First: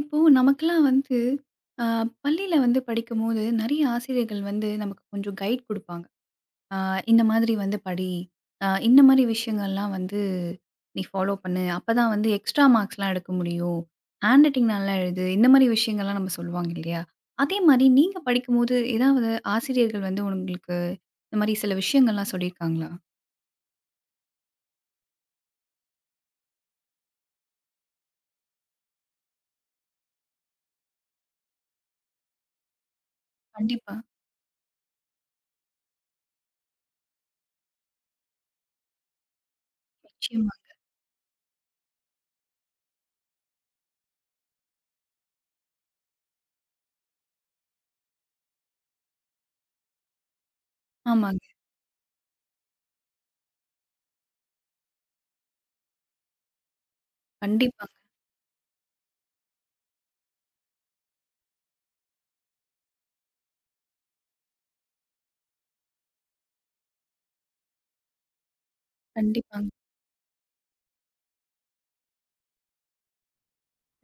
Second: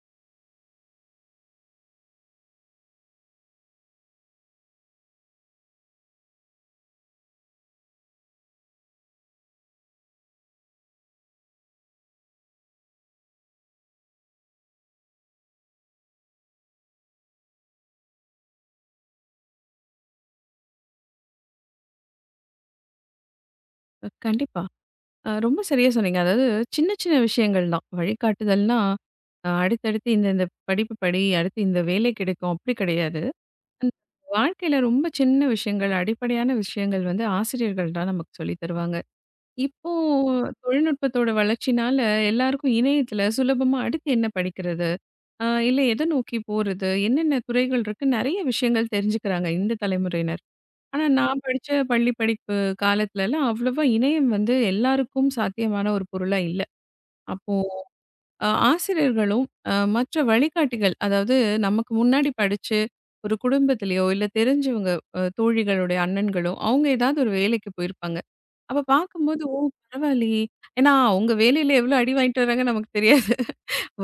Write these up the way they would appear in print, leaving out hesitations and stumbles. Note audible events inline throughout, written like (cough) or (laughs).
இப்போ நமக்கெல்லாம் வந்து ஆ, பள்ளியில வந்து படிக்கும்போது நிறைய ஆசிரியர்கள் வந்து நமக்கு கொஞ்சம் கைட் குடுப்பாங்க. ஆ, இந்த மாதிரி வந்து படி. இந்த மாதிரி விஷயங்கள்லாம் வந்து நீ ஃபாலோ பண்ணு. அப்பதான் வந்து எக்ஸ்ட்ரா மார்க்ஸ்லாம் எடுக்க முடியும். ஹேண்ட் ரைட்டிங் நல்லா எழுது. இந்த மாதிரி விஷயங்கள்லாம் நம்ம சொல்லுவாங்க இல்லையா? அதே மாதிரி நீங்க படிக்கும்போது ஏதாவது ஆசிரியர்கள் வந்து உங்களுக்கு இந்த மாதிரி சில விஷயங்கள்லாம் சொல்லியிருக்காங்களா? கண்டிப்பா. ரொம்ப சரியா சொன்னீங்க. அதாவது சின்ன சின்ன விஷயங்கள் தான். வழிகாட்டுதல்னா, அடுத்தடுத்து இந்த இந்த படிப்பு படி, அடுத்து இந்த வேலை கிடைக்கும் அப்படி கிடையாது. அந்த கண்டிப்பா. வாழ்க்கையில ரொம்ப சின்ன விஷயங்கள், அடிப்படையான விஷயங்கள் வந்து ஆசிரியர்கள் தான் நமக்கு சொல்லி தருவாங்க. இப்போ நிச்சயமா. தொழில்நுட்பத்தோட வளர்ச்சினால எல்லாருக்கும் இணையத்துல சுலபமா அடுத்து என்ன படிக்கிறது? இல்ல எத நோக்கி போறது? என்னென்ன துறைகள் இருக்கு? நெறைய விஷயங்கள் தெரிஞ்சுக்கிறாங்க இந்த தலைமுறையினர். ஆனா, நான் ஆமாங்க. படிச்ச பள்ளி படிப்பு காலத்துலலாம் அவ்வளவா இணையம் வந்து எல்லாருக்கும் சாத்தியமான ஒரு பொருளா இல்ல. அப்போ கண்டிப்பாங்க, ஆசிரியர்களும், மற்ற வழிகாட்டிகள், அதாவது நமக்கு முன்னாடி படிச்சு ஒரு குடும்பத்திலயோ, இல்ல தெரிஞ்சவங்க தோழிகளுடைய அண்ணன்களோ, அவங்க ஏதாவது ஒரு வேலைக்கு போயிருப்பாங்க. அப்ப பார்க்கும்போது, "ஓ! கண்டிப்பாங்க. பரவாயில்லயே!" ஏன்னா அவங்க வேலையில எவ்வளோ அடி வாங்கிட்டு வராங்கன்னு நமக்கு தெரியாது.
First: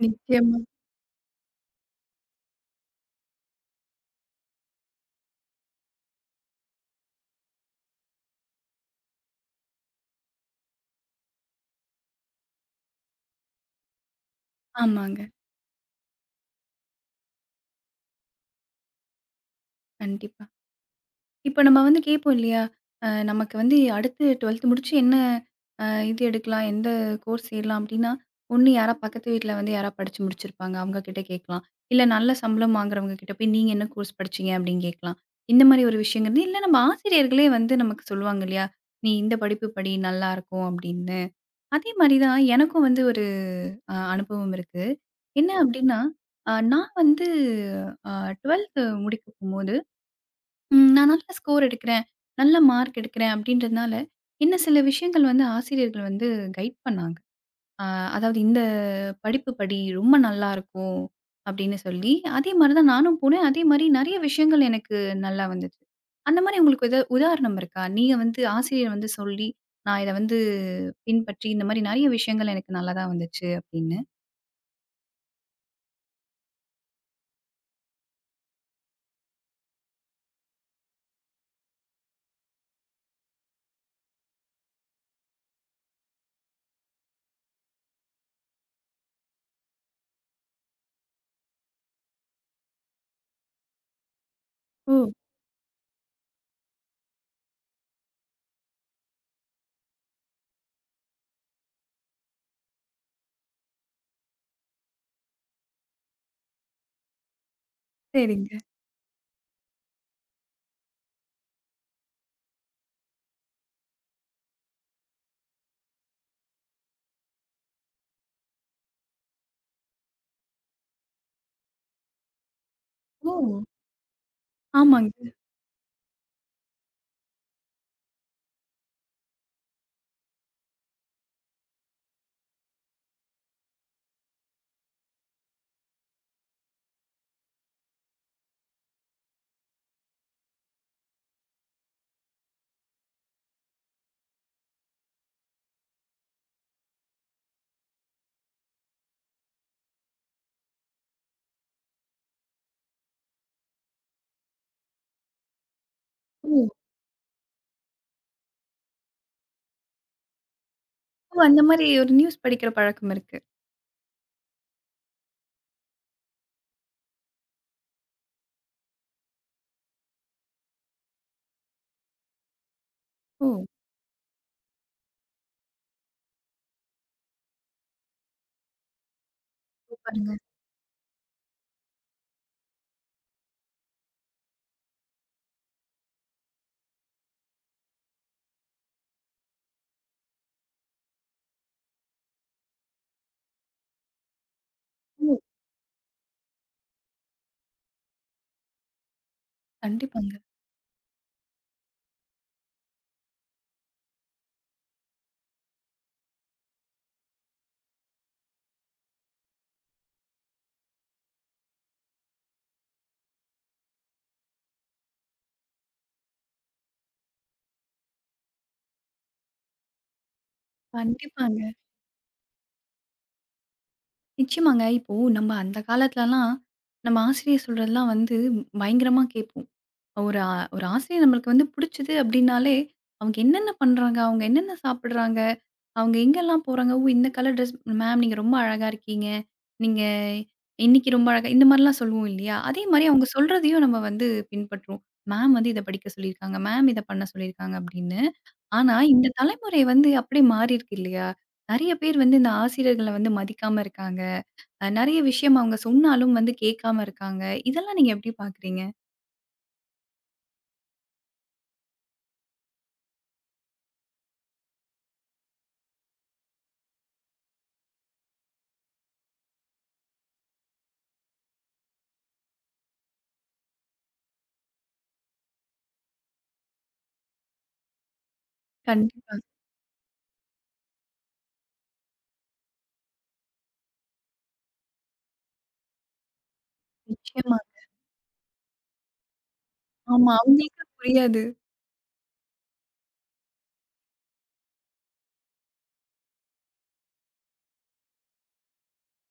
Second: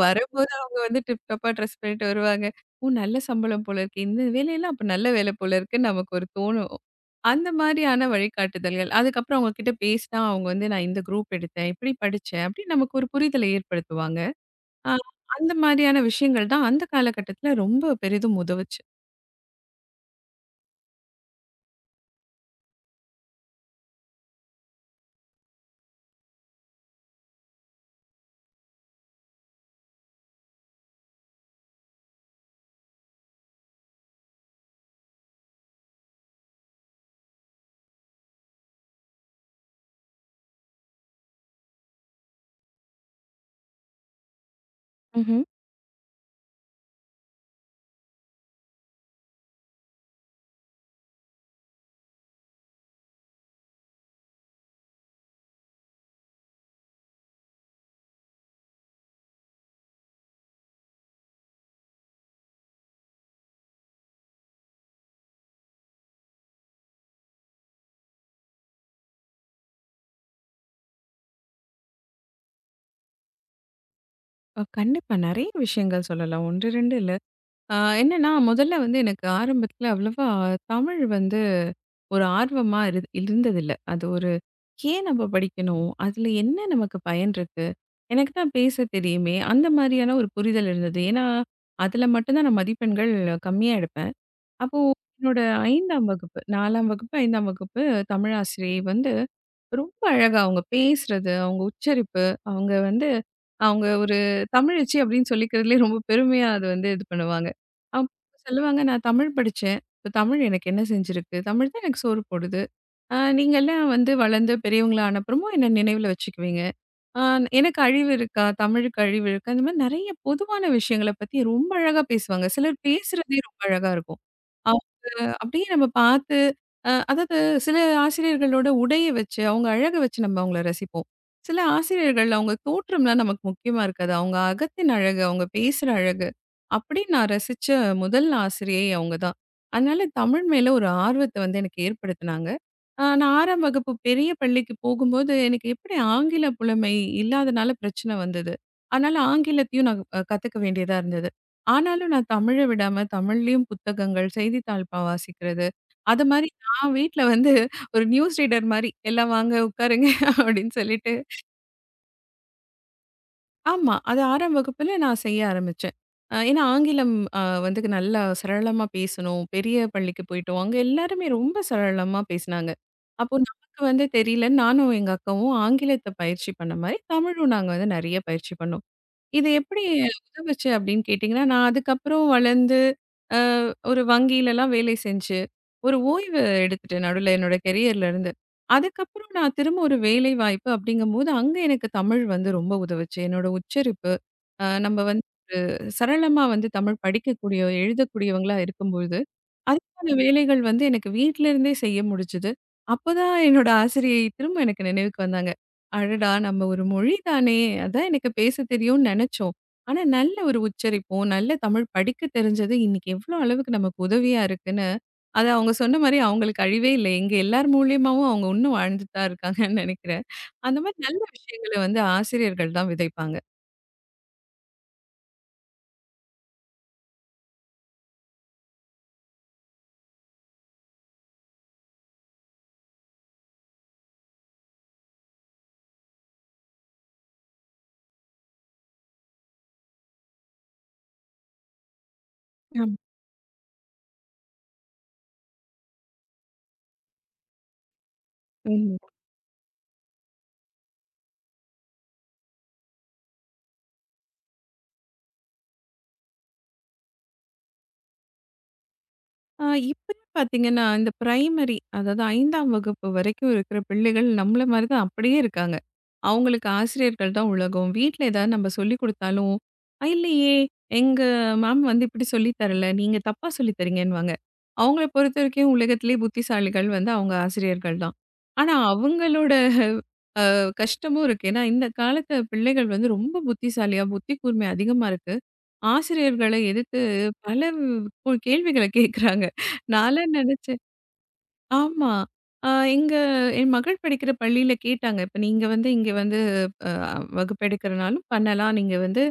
வரும்போது நிச்சயமா. அவங்க வந்து டிப் டாப்பா ட்ரெஸ் பண்ணிட்டு வருவாங்க. "ஓ! நல்ல சம்பளம் போல இருக்கு. இந்த வேலையெல்லாம் அப்ப நல்ல வேலை போல இருக்குன்னு" நமக்கு ஒரு தோணும். அந்த மாதிரியான வழிகாட்டுதல்கள். அதுக்கப்புறம் அவங்க கிட்ட பேசினா அவங்க வந்து நான் இந்த குரூப் எடுத்தேன், இப்படி படிச்சேன் அப்படின்னு நமக்கு ஒரு புரிதலை ஏற்படுத்துவாங்க. அ ஆமாங்க. அந்த மாதிரியான விஷயங்கள் தான் அந்த காலகட்டத்தில ரொம்ப பெரிதும் உதவுச்சு. கண்டிப்பா. இப்ப நம்ம வந்து கேட்போம் இல்லையா? நமக்கு வந்து அடுத்து 12த் முடிச்சு என்ன இது எடுக்கலாம்? எந்த கோர்ஸ் சேரலாம்? அப்டின்னா, ஒண்ணு யாரா பக்கத்து வீட்ல வந்து யாரா படிச்சு முடிச்சிருப்பாங்க. அவங்க கிட்ட கேட்கலாம். இல்ல நல்ல சம்பளம் வாங்குறவங்க கிட்ட போய் நீங்க என்ன கோர்ஸ் படிச்சீங்க? அப்டின்னு கேட்கலாம். இந்த மாரி ஒரு விஷயங்கிறது இல்ல நம்ம ஆசிரியர்களே வந்து நமக்கு சொல்லுவாங்க இல்லையா? நீ இந்த படிப்பு படி நல்லாருக்கும் அப்டின்னு. அதே மாரி தான் எனக்கும் வந்து ஒரு அனுபவம் இருக்கு. ம்ஹ்ம். என்ன சொல்லுங்க. அப்டின்னா, நான் வந்து அ 12த் முடிக்க போம்போது ம். நான் நல்ல ஸ்கோர் எடுக்கிறேன். நல்ல மார்க் எடுக்கிறேன் அப்படின்றதுனால, என்ன சில விஷயங்கள் வந்து ஆசிரியர்கள் வந்து கைட் பண்ணாங்க. அ அதாவது இந்த படிப்பு படி ரொம்ப நல்லாருக்கும் அப்படின்னு சொல்லி, அதே மாரி தான் நானும் போனேன். அதே மாரி நெறைய விஷயங்கள் எனக்கு நல்லா வந்துச்சு. அந்த மாரி உங்களுக்கு எதா உதாரணம் இருக்கா? நீங்க வந்து ஆசிரியர் வந்து சொல்லி, நான் இத வந்து பின்பற்றி இந்த மாரி நெறைய விஷயங்கள் எனக்கு நல்லா தான் வந்துச்சு அப்படின்னு. கண்டிப்பா நெறைய விஷயங்கள் சொல்லலாம். 1, 2 இல்ல. அ என்னன்னா முதல்ல வந்து எனக்கு ஆரம்பத்தில அவ்வளவா தமிழ் வந்து ஒரு ஆர்வமா இருந்ததில்ல. அது ஒரு ஏன் நம்ம படிக்கணும்? அதுல என்ன நமக்கு பயன் இருக்கு? எனக்கு தான் பேச தெரியுமே! அந்த மாதிரியான ஒரு புரிதல் இருந்தது. ஏன்னா, அதுல மட்டும் தான் நான் மதிப்பெண்கள் கம்மியா எடுப்பேன். அப்போ ஓ! என்னோட 5ஆம் வகுப்பு 4ஆம் வகுப்பு, 5ஆம் வகுப்பு தமிழாசிரியை வந்து ரொம்ப அழகா அவங்க பேசுறது, அவங்க உச்சரிப்பு, அவங்க வந்து அவங்க ஒரு தமிழச்சி அப்படின்னு சொல்லிக்கிறதுலயே ரொம்ப பெருமையா அது வந்து இது பண்ணுவாங்க. அவங்க சரிங்க. சொல்லுவாங்க, "நான் தமிழ் படிச்சேன். இப்ப தமிழ் எனக்கு என்ன செஞ்சிருக்கு? தமிழ் தான் எனக்கு சோறு போடுது. நீங்கலாம் வந்து வளர்ந்து பெரியவங்களா ஆனப்புறமும் என்ன நினைவுல வச்சுக்குவீங்க." ஆ எனக்கு அழிவு இருக்கா? தமிழுக்கு அழிவு இருக்கா? இந்த மாரி நெறைய பொதுவான விஷயங்கள பத்தி ரொம்ப அழகா பேசுவாங்க. சிலர் ஓ! பேசுறதே ரொம்ப அழகா இருக்கும். அவங்க ஆமாங்க. அப்படியே நம்ம பார்த்து அதாவது சில ஆசிரியர்களோட உடைய வச்சு, அவங்க அழக வச்சு நம்ம அவங்கள ரசிப்போம். சில ஆசிரியர்கள் அவங்க தோற்றம்லாம் நமக்கு முக்கியமா இருக்காது. அவங்க அகத்தின் அழகு, அவங்க பேசுற அழகு, அப்படின்னு நான் ரசிச்ச முதல் ஆசிரியை அவங்க தான். அதனால தமிழ் மேல ஒரு ஆர்வத்த வந்து எனக்கு ஏற்படுத்துனாங்க. நான் 6ஆம் வகுப்பு பெரிய பள்ளிக்கு போகும்போது, எனக்கு எப்படி ஆங்கில புலமை இல்லாதனால பிரச்சனை வந்தது. அதனால ஆங்கிலத்தையும் நான் கத்துக்க வேண்டியதா இருந்தது. ஆனாலும் நான் தமிழ விடாம தமிழ்லயும் புத்தகங்கள், செய்தித்தாள் ப வாசிக்கிறது. அது மாரி ஓ! நான் வீட்ல வந்து ஒரு நியூஸ் ரீடர் மாரி எல்லாம் வாங்க உட்காருங்க (laughs) அப்படின்னு சொல்லிட்டு ஓ! அந்த மாரி ஒரு நியூஸ் படிக்கிற பழக்கம் இருக்கு. ஆமா. அது 6ஆம் வகுப்புல நான் செய்ய ஆரம்பிச்சேன். ஏன்னா ஆங்கிலம் வந்து நல்லா சரளமா பேசணும். பெரிய பள்ளிக்கு போயிட்டோம். அங்க எல்லாருமே ரொம்ப சரளமா பேசினாங்க. அப்போ ஓ! நமக்கு வந்து தெரியலன்னு நானும், எங்க அக்காவும் ஆங்கிலத்த பயிற்சி பண்ண மாரி, தமிழும் நாங்க வந்து நெறைய பயிற்சி பண்ணோம். இது எப்படி சூப்பருங்க. உதவுச்சு அப்படின்னு கேட்டிங்கன்னா, நான் அதுக்கப்புறம் வளர்ந்து, அ ஒரு வங்கியிலலாம் வேலை செஞ்சு, ஒரு ஓய்வு எடுத்துட்டேன் நடுவுல என்னோட கெரியர்ல இருந்து. அதுக்கப்புறம் நான் திரும்ப ஒரு வேலை வாய்ப்பு அப்படிங்கும்போது, அங்க எனக்கு தமிழ் வந்து ரொம்ப உதவுச்சு. என்னோட உச்சரிப்பு, நம்ம வந்து சரளமா வந்து தமிழ் படிக்கக்கூடிய, எழுதக்கூடியவங்களா இருக்கும்பொழுது அதுக்கான கண்டிப்பாங்க, வேலைகள் வந்து எனக்கு வீட்ல இருந்தே செய்ய முடிஞ்சது. அப்பதான் என்னோட ஆசிரியை திரும்ப எனக்கு நினைவுக்கு வந்தாங்க. "அடடா! நம்ம ஒரு மொழி தானே! அதான் எனக்கு பேசத் தெரியும்னு நெனச்சோம். ஆனா நல்ல ஒரு உச்சரிப்பும், நல்ல தமிழ் படிக்கத் தெரிஞ்சது இன்னைக்கு எவ்ளோ அளவுக்கு நமக்கு உதவியா இருக்குன்னு" அது அவங்க சொன்ன மாரி அவங்களுக்கு அழிவே இல்ல. எங்க எல்லார் மூலியமாவும் அவங்க இன்னும் வாழ்ந்துட்டு தான் இருக்காங்கன்னு நெனைக்கிறேன். அந்த மாரி நல்ல கண்டிப்பாங்க. விஷயங்கள வந்து ஆசிரியர்கள் தான் விதைப்பாங்க. நிச்சயமாங்க. இப்போ நம்ம அந்த காலத்துலலாம், நம்ம ஆசிரியர் சொல்றதெல்லாம் வந்து பயங்கரமா கேட்போம். ஒரு ஆசிரியர் நம்மளுக்கு வந்து புடிச்சது அப்டின்னாலே, அவங்க என்னென்ன பண்றாங்க? அவங்க என்னென்ன சாப்பிடுறாங்க? அவங்க எங்கெல்லாம் போறாங்க? ஓ! இந்த கலர் ட்ரெஸ் மேம் நீங்க ரொம்ப அழகா இருக்கீங்க. நீங்க இன்னைக்கு ரொம்ப அழகா இந்த மாரிலாம் சொல்லுவோம் இல்லையா? அதே ஆமா. மாரி அவங்க சொல்றதையும் நம்ம வந்து பின்பற்றுவோம். மேம் வந்து இத படிக்க சொல்லியிருக்காங்க. மேம் இத பண்ண சொல்லியிருக்காங்க அப்டின்னு. ஆனா, ம். இந்த தலைமுறை வந்து அப்படியே மாறியிருக்கு இல்லையா? நெறைய பேர் வந்து இந்த ஆசிரியர்கள வந்து மதிக்காம இருக்காங்க. நெறைய விஷயம் அவங்க சொன்னாலும் வந்து கேட்காம இருக்காங்க. இதெல்லாம் நீங்க எப்படி பார்க்குறீங்க? ஆ இப்பயே பார்த்தீங்கன்னா, இந்த பிரைமரி அதாவது 5ஆம் வகுப்பு வரைக்கும் இருக்கிற பிள்ளைகள் நம்மள மாரி தான் அப்படியே இருக்காங்க. அவங்களுக்கு ஆசிரியர்கள் தான் உலகம். வீட்ல ஏதாவது நம்ம சொல்லிக் குடுத்தாலும், இல்லையே, எங்க மேம் வந்து இப்படி சொல்லி தரல. நீங்க தப்பா சொல்லி தரீங்கன்னுவாங்க." அவங்கள பொறுத்தவரைக்கும் உலகத்திலேயே புத்திசாலிகள் வந்து அவங்க ஆசிரியர்கள் தான். ஆனா கண்டிப்பா. அவங்களோட கஷ்டமும் இருக்கு. ஏன்னா, இந்த காலத்து பிள்ளைகள் வந்து ரொம்ப புத்திசாலியா, புத்தி கூர்மை அதிகமா இருக்கு. ஆசிரியர்கள எதிர்த்து நிச்சயமா. பல கேள்விகள கேட்குறாங்க. நான்லாம் ஆமா. நெனச்சேன். அவங்களுக்கு புரியாது. ஆமா. அ எங்க என் மகள் படிக்கிற பள்ளியில கேட்டாங்க. இப்ப நீங்க வந்து இங்க வந்து அ வகுப்பெடுக்கிறனாலும் பண்ணலாம். நீங்க வந்து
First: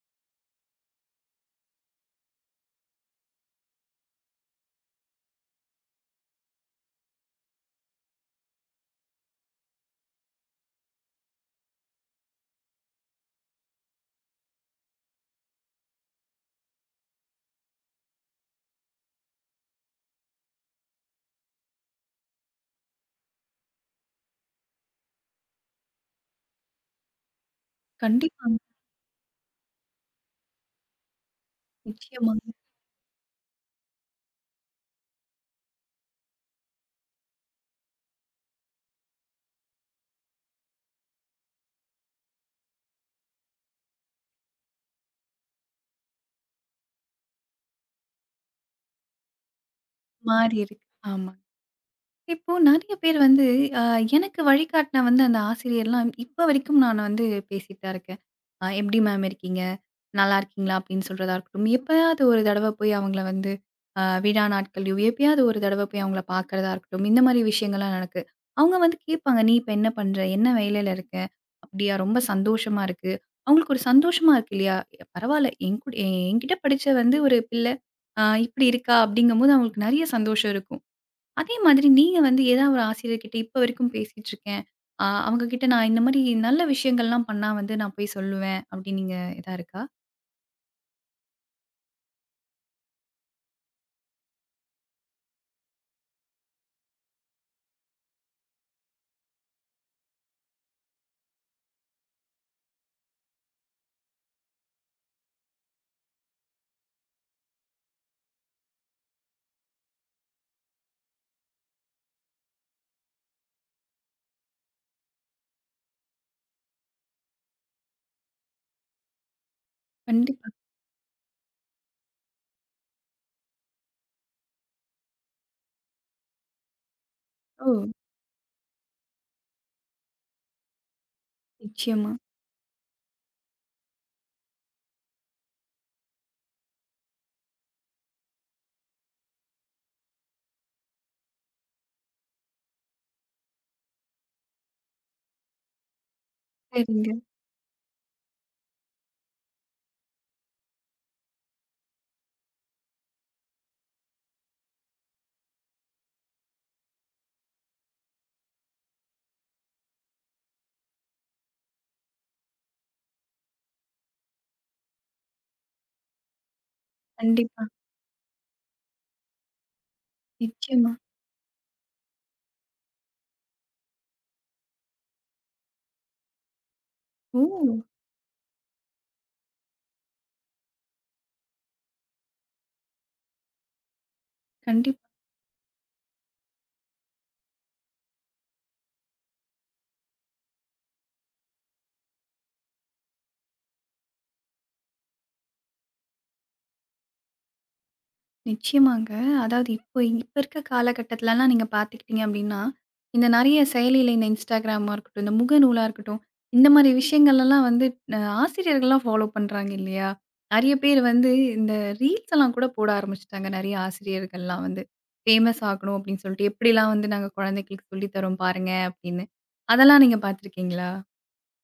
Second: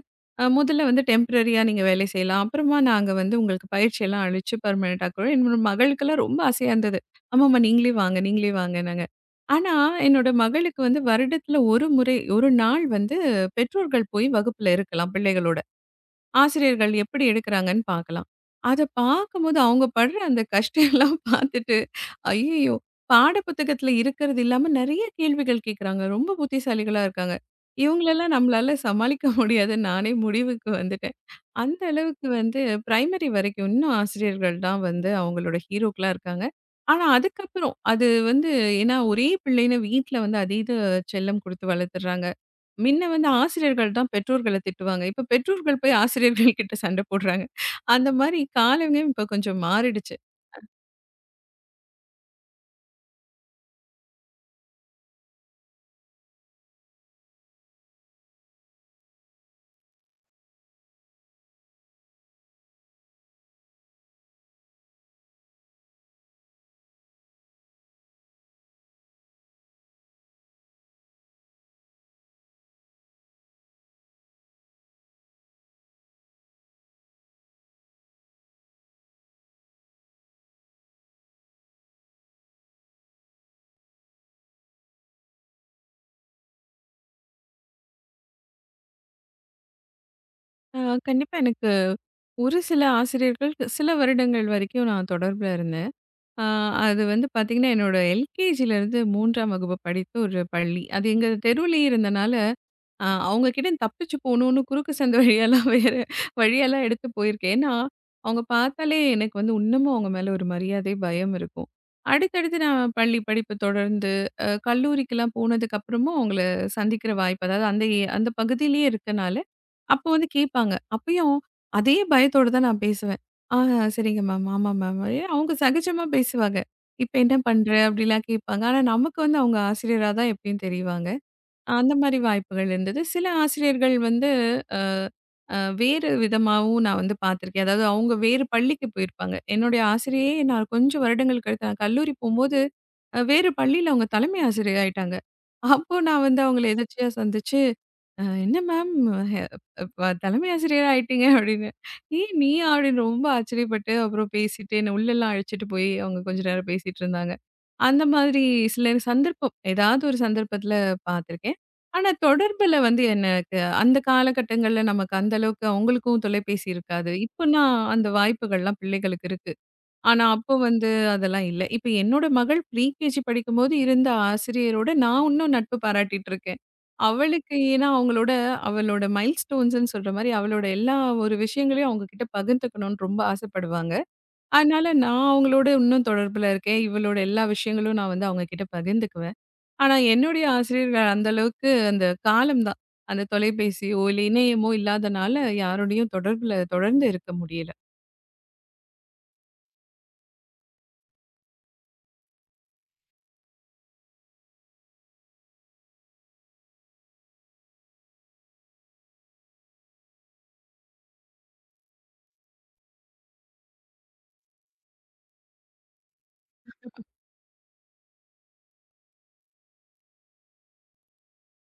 முதல்ல வந்து டெம்பரரியா நீங்க வேலை செய்யலாம். அப்புறமா நாங்க வந்து உங்களுக்கு பயிற்சியெல்லாம் அளிச்சு பெர்மனன்ட் ஆக்குறோம். என்னோட மகளுக்கெல்லாம் ரொம்ப ஆசையா இருந்தது. ஆமாம்மா நீங்களே வாங்க, நீங்களே வாங்கன்னாங்க. ஆனா, என்னோட மகளுக்கு வந்து வருடத்துல ஒரு முறை, ஒரு நாள் வந்து பெற்றோர்கள் போய் வகுப்புல இருக்கலாம் பிள்ளைகளோட. ஆசிரியர்கள் எப்படி எடுக்குறாங்கன்னு பார்க்கலாம். அத பார்க்கும்போது அவங்க படுற அந்த கஷ்டம் எல்லாம் (laughs) பார்த்துட்டு, ஐய்யயோ! பாட புத்தகத்துல இருக்கிறது இல்லாம நெறைய கேள்விகள் கேட்குறாங்க. ரொம்ப புத்திசாலிகளா இருக்காங்க. இவங்களெல்லாம் கண்டிப்பாங்க. நம்மளால சமாளிக்க (laughs) முடியாதுன்னு நானே முடிவுக்கு வந்துட்டேன். அந்த அளவுக்கு நிச்சயமாங்க. வந்து பிரைமரி வரைக்கும் இன்னும் ஆசிரியர்கள் தான் வந்து அவங்களோட ஹீரோக்களா இருக்காங்க. ஆனா அதுக்கப்புறம் அது வந்து ஏன்னா ஒரே பிள்ளைன்னு வீட்ல வந்து அதீத செல்லம் குடுத்து வளர்த்துடுறாங்க. மின்ன வந்து ஆசிரியர்கள் தான் பெற்றோர்கள திட்டுவாங்க. இப்ப பெற்றோர்கள் போய் ஆசிரியர்கள் கிட்ட சண்ட போடுறாங்க. அந்த மாரி காலமே இப்ப கொஞ்சம் மாறிடுச்சு. மாறியிருக்கு. ஆமா. இப்போ நெறைய பேர் வந்து, அ எனக்கு வழிகாட்டுன வந்து அந்த ஆசிரியர்லாம் இப்ப வரைக்கும் நான் வந்து பேசிட்டு தான் இருக்கேன். "எப்டி மேம் இருக்கீங்க? நல்லா இருக்கீங்களா?" அப்படின்னு சொல்றதா இருக்கட்டும். எப்பயாவது ஒரு தடவ போய் அவங்கள வந்து விழா நாட்கள்லயோ, எப்பயாவது ஒரு தடவ போய் அவங்கள பார்க்கறதா இருக்கட்டும். இந்த மாரி விஷயங்கள்லாம் நடக்கு. அவங்க வந்து கேட்பாங்க, "நீ இப்ப என்ன பண்ற? என்ன வேலையில இருக்க? அப்படியா? ரொம்ப சந்தோஷமா இருக்கு." அவங்களுக்கு ஒரு சந்தோஷமா இருக்கு இல்லையா? பரவால்ல என் கூட என்கிட்ட படிச்ச வந்து ஒரு பிள்ளை இப்படி இருக்கா அப்படிங்கும்போது அவங்களுக்கு நெறைய சந்தோஷம் இருக்கும். அதே மாதிரி நீங்க வந்து ஏதாவது ஒரு ஆசிரியர்கிட்ட இப்ப வரைக்கும் பேசிட்டு இருக்கேன். அவங்க கிட்ட நான் இந்த மாரி நல்ல விஷயங்கள்லாம் பண்ணா வந்து நான் போய் சொல்லுவேன் அப்படின்னு நீங்க இதா இருக்கா? அ கண்டிப்பா எனக்கு ஒரு சில ஆசிரியர்கள் சில வருடங்கள் வரைக்கும் நான் தொடர்புல இருந்தேன். ஆ, அது வந்து பார்த்தீங்கன்னா, என்னோட எல்கேஜிலருந்து 3ஆம் வகுப்பு படித்த ஒரு பள்ளி. அது எங்க தெருவுலயே இருந்தனால, அவங்க கிட்ட தப்பிச்சு போணும்னு குறுக்கு சந்து வழியாலாம் (laughs) வேற வழியெல்லாம் எடுத்து போயிருக்கேன். ஏன்னா, அவங்க பார்த்தாலே எனக்கு வந்து இன்னமும் அவங்க மேல ஒரு மரியாதை, பயம் இருக்கும். அடுத்தடுத்து நான் பள்ளி படிப்பு தொடர்ந்து, கல்லூரிக்கெல்லாம் போனதுக்கப்புறமும் அவங்கள சந்திக்கிற வாய்ப்பு, அதாவது அந்த பகுதியிலேயே இருக்கனால, அப்போ வந்து கண்டிப்பா. கேட்பாங்க. அப்பயும் அதே பயத்தோட தான் நான் பேசுவேன். ஆ சரிங்க மேம். ஆமா மேம். அவங்க சகஜமா பேசுவாங்க. இப்ப என்ன பண்ற? ஓ! அப்படிலாம் கேட்பாங்க. ஆனா நமக்கு வந்து அவங்க ஆசிரியரா தான் எப்பயும் தெரிவாங்க. அந்த நிச்சயமா. மாரி வாய்ப்புகள் இருந்தது. சில ஆசிரியர்கள் வந்து வேறு விதமாவும் நான் வந்து பார்த்துருக்கேன். அதாவது அவங்க வேறு பள்ளிக்கு போயிருப்பாங்க. என்னுடைய ஆசிரியையே நான் கொஞ்சம் வருடங்களுக்கு அடுத்து நான் கல்லூரி போம்போது, வேறு பள்ளியில அவங்க தலைமை ஆசிரியர் ஆயிட்டாங்க. அப்போ நான் வந்து அவங்கள எதர்ச்சியா சரிங்க. சந்திச்சு "என்ன மேம் ஹெ ப தலைமை ஆசிரியர் ஆயிட்டீங்க" அப்படின்னு. "ஏன் நீயா?" அப்படின்னு ரொம்ப ஆச்சரியப்பட்டு, அப்புறம் பேசிட்டு என்ன உள்ளலாம் அழைச்சிட்டு போய் அவங்க கொஞ்ச நேரம் பேசிட்டு இருந்தாங்க. அந்த மாதிரி சில சந்தர்ப்பம் ஏதாவது ஒரு சந்தர்ப்பத்தில பார்த்துருக்கேன். ஆனா தொடர்புல வந்து எனக்கு அந்த காலகட்டங்கள்ல நமக்கு அந்த அளவுக்கு அவங்களுக்கும் தொலைபேசி இருக்காது. இப்ப கண்டிப்பா. நான் அந்த வாய்ப்புகள்லாம் பிள்ளைகளுக்கு இருக்கு. ஆனா, அப்போ வந்து நிச்சயமா. அதெல்லாம் இல்ல. இப்ப என்னோட மகள் ப்ரீகேஜி படிக்கும்போது இருந்த ஆசிரியரோட நான் இன்னும் நட்பு பாராட்டிட்டு இருக்கேன். ஓ! அவளுக்கு ஏன்னா அவங்களோட அவளோட மைல்ஸ்டோன்ஸ்ன்னு சொல்ற மாரி அவளோட எல்லா ஒரு விஷயங்களையும் அவங்க கிட்ட பகிர்ந்துக்கணும்னு ரொம்ப ஆசைப்படுவாங்க. அதனால கண்டிப்பா. நான் அவங்களோட இன்னும் தொடர்புல இருக்கேன். இவளோட எல்லா விஷயங்களும் நான் வந்து அவங்க கிட்ட பகிர்ந்துக்குவேன். ஆனா, என்னுடைய ஆசிரியர்கள் அந்த அளவுக்கு அந்த காலம் தான். அந்த தொலைபேசியோ, இல்ல இணையமோ இல்லாதனால யாரோடையும் தொடர்புல தொடர்ந்து இருக்க முடியல. நிச்சயமாங்க. அதாவது இப்போ இப்ப இருக்க காலகட்டத்துலலாம் நீங்க பார்த்துக்கிட்டீங்க அப்படின்னா, இந்த நெறைய செயலியில இந்த Instagramமா இருக்கட்டும், இந்த முகநூலா இருக்கட்டும், இந்த மாரி விஷயங்கள்லலாம் வந்து ஆசிரியர்கள்லாம் ஃபாலோ பண்றாங்க இல்லையா? நெறைய பேர் வந்து இந்த ரீல்ஸ் எல்லாம் கூட போட ஆரம்பிச்சுட்டாங்க நெறைய ஆசிரியர்கள்லாம் வந்து. ஃபேமஸ் ஆகணும் அப்படின்னு சொல்லிட்டு, எப்படிலாம் வந்து நாங்க குழந்தைகளுக்கு சொல்லி தரோம் பாருங்க அப்படின்னு. அதெல்லாம் நீங்க பார்த்துருக்கீங்களா?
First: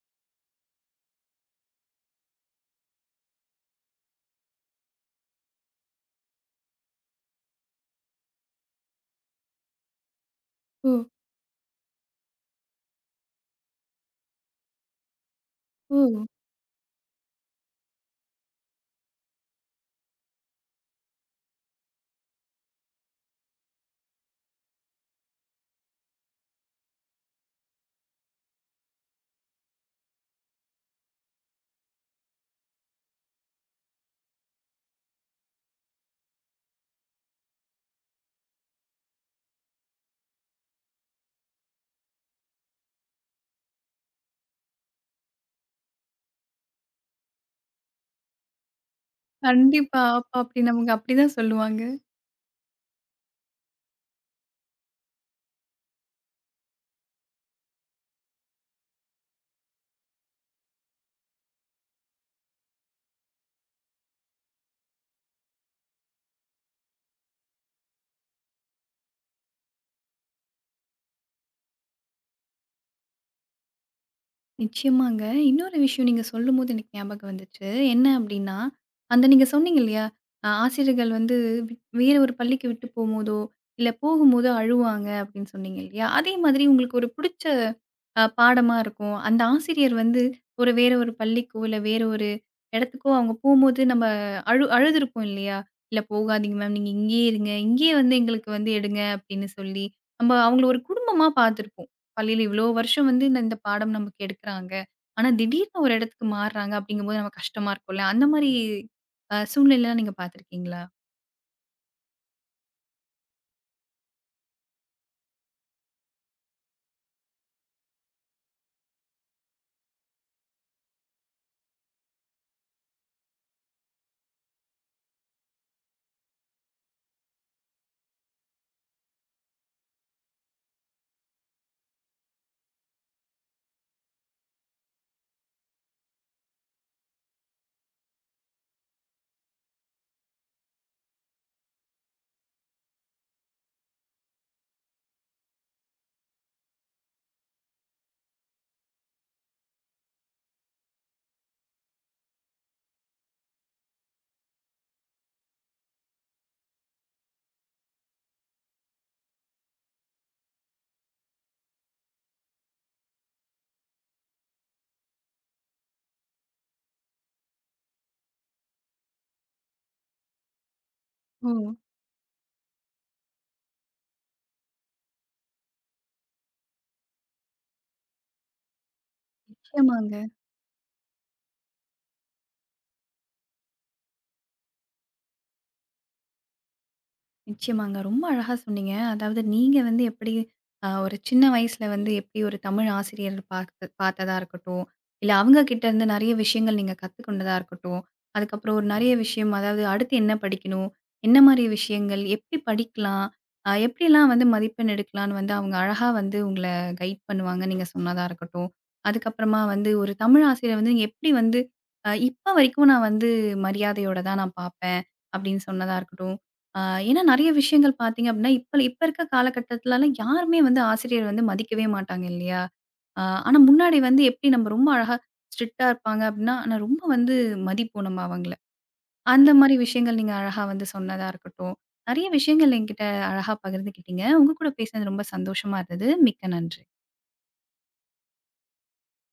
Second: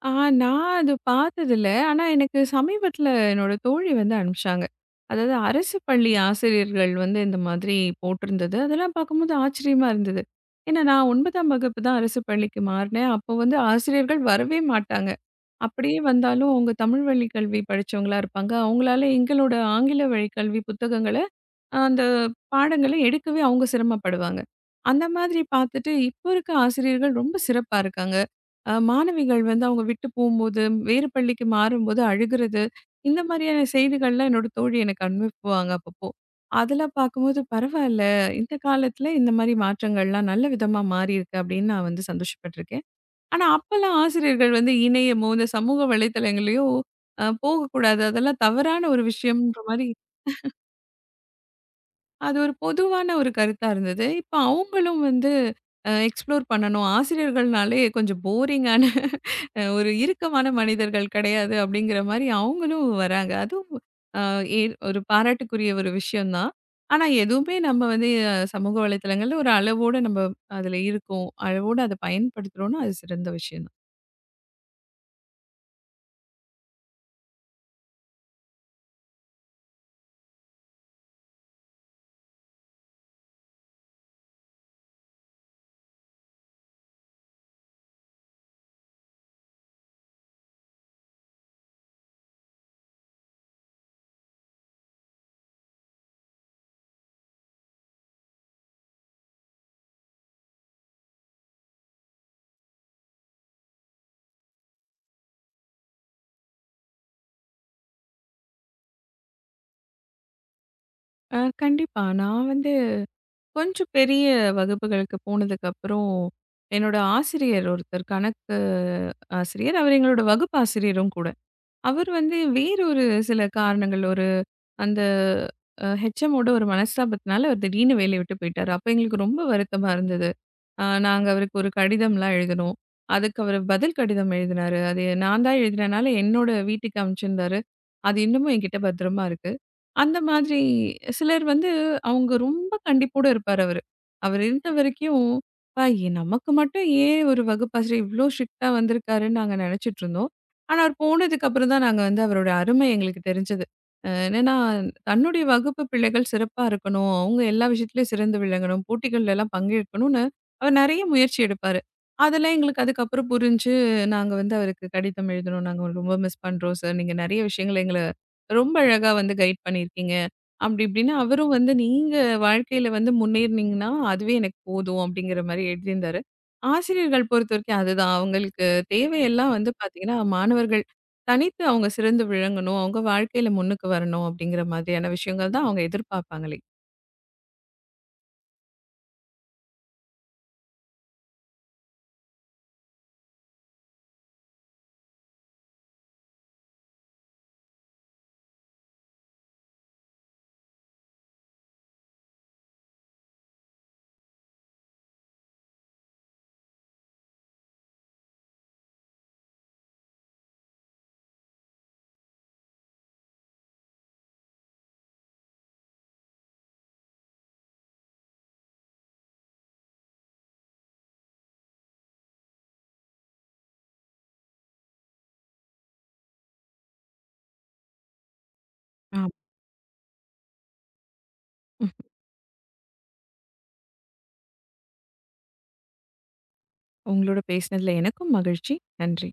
ஆ நான் அது பார்த்ததில்ல. ஆனா எனக்கு சமீபத்தில என்னோட தோழி வந்து அனுப்பிச்சாங்க. அதாவது அரசு பள்ளி ஆசிரியர்கள் வந்து இந்த மாதிரி போட்டிருந்தது. அதெல்லாம் பார்க்கும்போது ஆச்சரியமா இருந்தது. ஏன்னா ஓ! நான் 9ஆம் வகுப்பு தான் அரசு பள்ளிக்கு மாறினேன். அப்போ வந்து ஆசிரியர்கள் வரவே மாட்டாங்க. ஓ! அப்படியே வந்தாலும் அவங்க தமிழ் வழிக் கல்வி படிச்சவங்களா இருப்பாங்க. அவங்களால எங்களோட ஆங்கில வழிக் கல்வி புத்தகங்கள அந்த பாடங்கள எடுக்கவே அவங்க சிரமப்படுவாங்க. அந்த மாதிரி பார்த்துட்டு, இப்போ இருக்க ஆசிரியர்கள் ரொம்ப சிறப்பா இருக்காங்க. மாணவிகள் வந்து அவங்க விட்டு போம்போது, வேறு பள்ளிக்கு மாறும்போது அழுகுறது, இந்த மாதிரியான செய்திகள்லாம் என்னோட தோழி எனக்கு அனுப்புவாங்க அப்பப்போ. அதெல்லாம் பார்க்கும்போது பரவால்ல, இந்த காலத்துல இந்த மாரி மாற்றங்கள்லாம் நல்ல விதமா மாறியிருக்கு அப்படின்னு நான் வந்து சந்தோஷப்பட்டுருக்கேன். ஆனா அப்பலாம் ஆசிரியர்கள் வந்து இணையமோ, இந்த சமூக வலைதளங்களையோ போகக்கூடாது. அதெல்லாம் தவறான ஒரு விஷயம்ன்ற மாரி கண்டிப்பா. அப்ப அப்படி நமக்கு அப்படிதான் சொல்லுவாங்க. அது ஒரு பொதுவான ஒரு கருத்தா இருந்தது. இப்ப அவங்களும் வந்து எக்ஸ்ப்ளோர் பண்ணணும். ஆசிரியர்கள்னாலே கொஞ்சம் போரிங்கான ஒரு இறுக்கமான மனிதர்கள் கிடையாது அப்படிங்கிற மாரி அவங்களும் வராங்க. அதுவும் அ எ ஒரு பாராட்டுக்குரிய ஒரு விஷயம் தான். ஆனா எதுவுமே நம்ம வந்து சமூக வலைதளங்கள்ல ஒரு அளவோட நம்ம அதுல இருக்கோம். அளவோட அத பயன்படுத்துறோம்னா அது சிறந்த விஷயம் தான். நிச்சயமாங்க. இன்னொரு விஷயம் நீங்க சொல்லும்போது எனக்கு ஞாபகம் வந்துச்சு. என்ன அப்டின்னா, அந்த நீங்க சொன்னீங்க இல்லையா? ஆசிரியர்கள் வந்து வேற ஒரு பள்ளிக்கு விட்டு போம்போதோ, இல்ல போகும்போதோ அழுவாங்க அப்டின்னு சொன்னீங்க இல்லையா? அதே மாதிரி உங்களுக்கு ஒரு புடிச்ச பாடமா இருக்கும். அந்த ஆசிரியர் வந்து ஒரு வேற ஒரு பள்ளிக்கோ, இல்ல வேற ஒரு இடத்துக்கோ அவங்க போம்போது நம்ம அழுதுருப்போம் இல்லையா? "இல்ல போகாதீங்க மேம். நீங்க இங்கேயே இருங்க. இங்கேயே வந்து எங்களுக்கு வந்து எடுங்க" அப்டின்னு சொல்லி, நம்ம அவங்கள ஒரு குடும்பமா பார்த்துருப்போம். பள்ளியில இவ்வளோ வருஷம் வந்து இந்த இந்த பாடம் நமக்கு எடுக்குறாங்க. ஆனா திடீர்னு ஒரு இடத்துக்கு மாறுறாங்க அப்படிங்கும்போது நமக்கு கஷ்டமா இருக்கும்ல. அந்த மாரி சூழ்நிலைலாம் நீங்க பார்த்துருக்கீங்களா? கண்டிப்பா. நான் வந்து கொஞ்சம் பெரிய வகுப்புகளுக்கு போனதுக்கப்புறம், என்னோட ஆசிரியர் ஒருத்தர் கணக்கு ஆசிரியர். அவர் எங்களோட வகுப்பு ஆசிரியரும் கூட. அவர் வந்து வேறு ஒரு சில காரணங்கள், ஒரு அந்த ஹெச்எம்மோட ஒரு மனஸ்தாபத்தினால அவர் திடீர்னு வேலைய விட்டு போயிட்டாரு. அப்ப எங்களுக்கு ரொம்ப வருத்தமா இருந்தது. நாங்க அவருக்கு ஒரு கடிதம்லாம் எழுதினோம். அதுக்கு அவரு பதில் கடிதம் எழுதினாரு. அது நான் தான் எழுதினனால என்னோட வீட்டுக்கு அனுப்பிச்சிருந்தாரு. அது இன்னமும் என்கிட்ட பத்திரமா இருக்கு. அந்த மாதிரி சிலர் வந்து அவங்க ரொம்ப கண்டிப்போட இருப்பாரு அவரு. அவர் இருந்த வரைக்கும், "அப்பா நமக்கு மட்டும் ஏன் ஒரு வகுப்பாசிரியர் இவ்ளோ ஸ்ட்ரிக்ட்டா வந்திருக்காருன்னு" நாங்க நெனச்சிட்டு இருந்தோம். ஆனா அவர் போனதுக்கு அப்புறம் தான் நாங்க வந்து அவரோட அருமை எங்களுக்கு தெரிஞ்சது. என்னன்னா தன்னுடைய வகுப்பு பிள்ளைகள் சிறப்பா இருக்கணும். அவங்க எல்லா விஷயத்துலயும் சிறந்து விளங்கணும். போட்டிகள்லலாம் பங்கேற்கணும். அவர் நெறைய முயற்சி எடுப்பாரு. அதெல்லாம் எங்களுக்கு அதுக்கப்புறம் புரிஞ்சு, நாங்க வந்து அவருக்கு கடிதம் எழுதுனோம். "நாங்க உங்கள ரொம்ப மிஸ் பண்றோம் சார். நீங்க நெறைய விஷயங்கள எங்கள ரொம்ப அழகா வந்து கைட் பண்ணியிருக்கீங்க." அப்படி இப்படின்னு ஓ! அவரும் வந்து, "நீங்க வாழ்க்கையில வந்து முன்னேறுனீங்கன்னா, அதுவே எனக்கு போதும்." அப்படிங்கிற மாரி எழுதியிருந்தாரு. ஆசிரியர்கள் பொறுத்தவரைக்கும் அதுதான். அவங்களுக்கு தேவையெல்லாம் வந்து பார்த்தீங்கன்னா, நிச்சயமாங்க. மாணவர்கள் தனித்து அவங்க சிறந்து விளங்கணும். அவங்க வாழ்க்கையில முன்னுக்கு வரணும் அப்படிங்கிற மாதிரியான விஷயங்கள் தான் அவங்க எதிர்பார்ப்பாங்களே. நிச்சயமாங்க. ரொம்ப அழகா சொன்னீங்க. அதாவது நீங்க வந்து எப்படி ஒரு சின்ன வயசுல வந்து எப்படி ஒரு தமிழ் ஆசிரியர் பார்த்து பார்த்ததா இருக்கட்டும், இல்ல அவங்க கிட்ட இருந்து நெறைய விஷயங்கள் நீங்க கத்துக்கொண்டதா இருக்கட்டும், அதுக்கப்புறம் ஒரு நெறைய விஷயம் அதாவது அடுத்து என்ன படிக்கணும்? என்ன மாரி விஷயங்கள்? எப்படி படிக்கலாம்? எப்படிலாம் வந்து மதிப்பெண் எடுக்கலான்னு வந்து அவங்க அழகா வந்து உங்கள கைட் பண்ணுவாங்க, நீங்க சொன்னதா இருக்கட்டும். அதுக்கப்புறமா வந்து ஒரு தமிழ் ஆசிரியர் வந்து நீங்க எப்படி வந்து இப்ப வரைக்கும் நான் வந்து மரியாதையோட தான் நான் பார்ப்பேன் அப்படின்னு சொன்னதா இருக்கட்டும். ஆ ஏன்னா நெறைய விஷயங்கள் பார்த்தீங்க அப்படின்னா, இப்ப இப்ப இருக்க காலகட்டத்துலலாம் யாருமே வந்து ஆசிரியர் வந்து மதிக்கவே மாட்டாங்க இல்லையா? ஆனா முன்னாடி வந்து எப்படி நம்ம ரொம்ப அழகா ஸ்ட்ரிக்ட்டா இருப்பாங்க அப்படின்னா, ஆனா ரொம்ப வந்து மதிப்போம் நம்ம அவங்கள. ஆம். அந்த மாரி விஷயங்கள் நீங்க அழகா வந்து சொன்னதா இருக்கட்டும். ம். நெறைய விஷயங்கள் என்கிட்ட அழகா பகிர்ந்துக்கிட்டீங்க. உங்க கூட பேசினது ரொம்ப சந்தோஷமா இருந்தது. மிக்க நன்றி. உங்களோட பேசினதுல எனக்கும் மகிழ்ச்சி. நன்றி.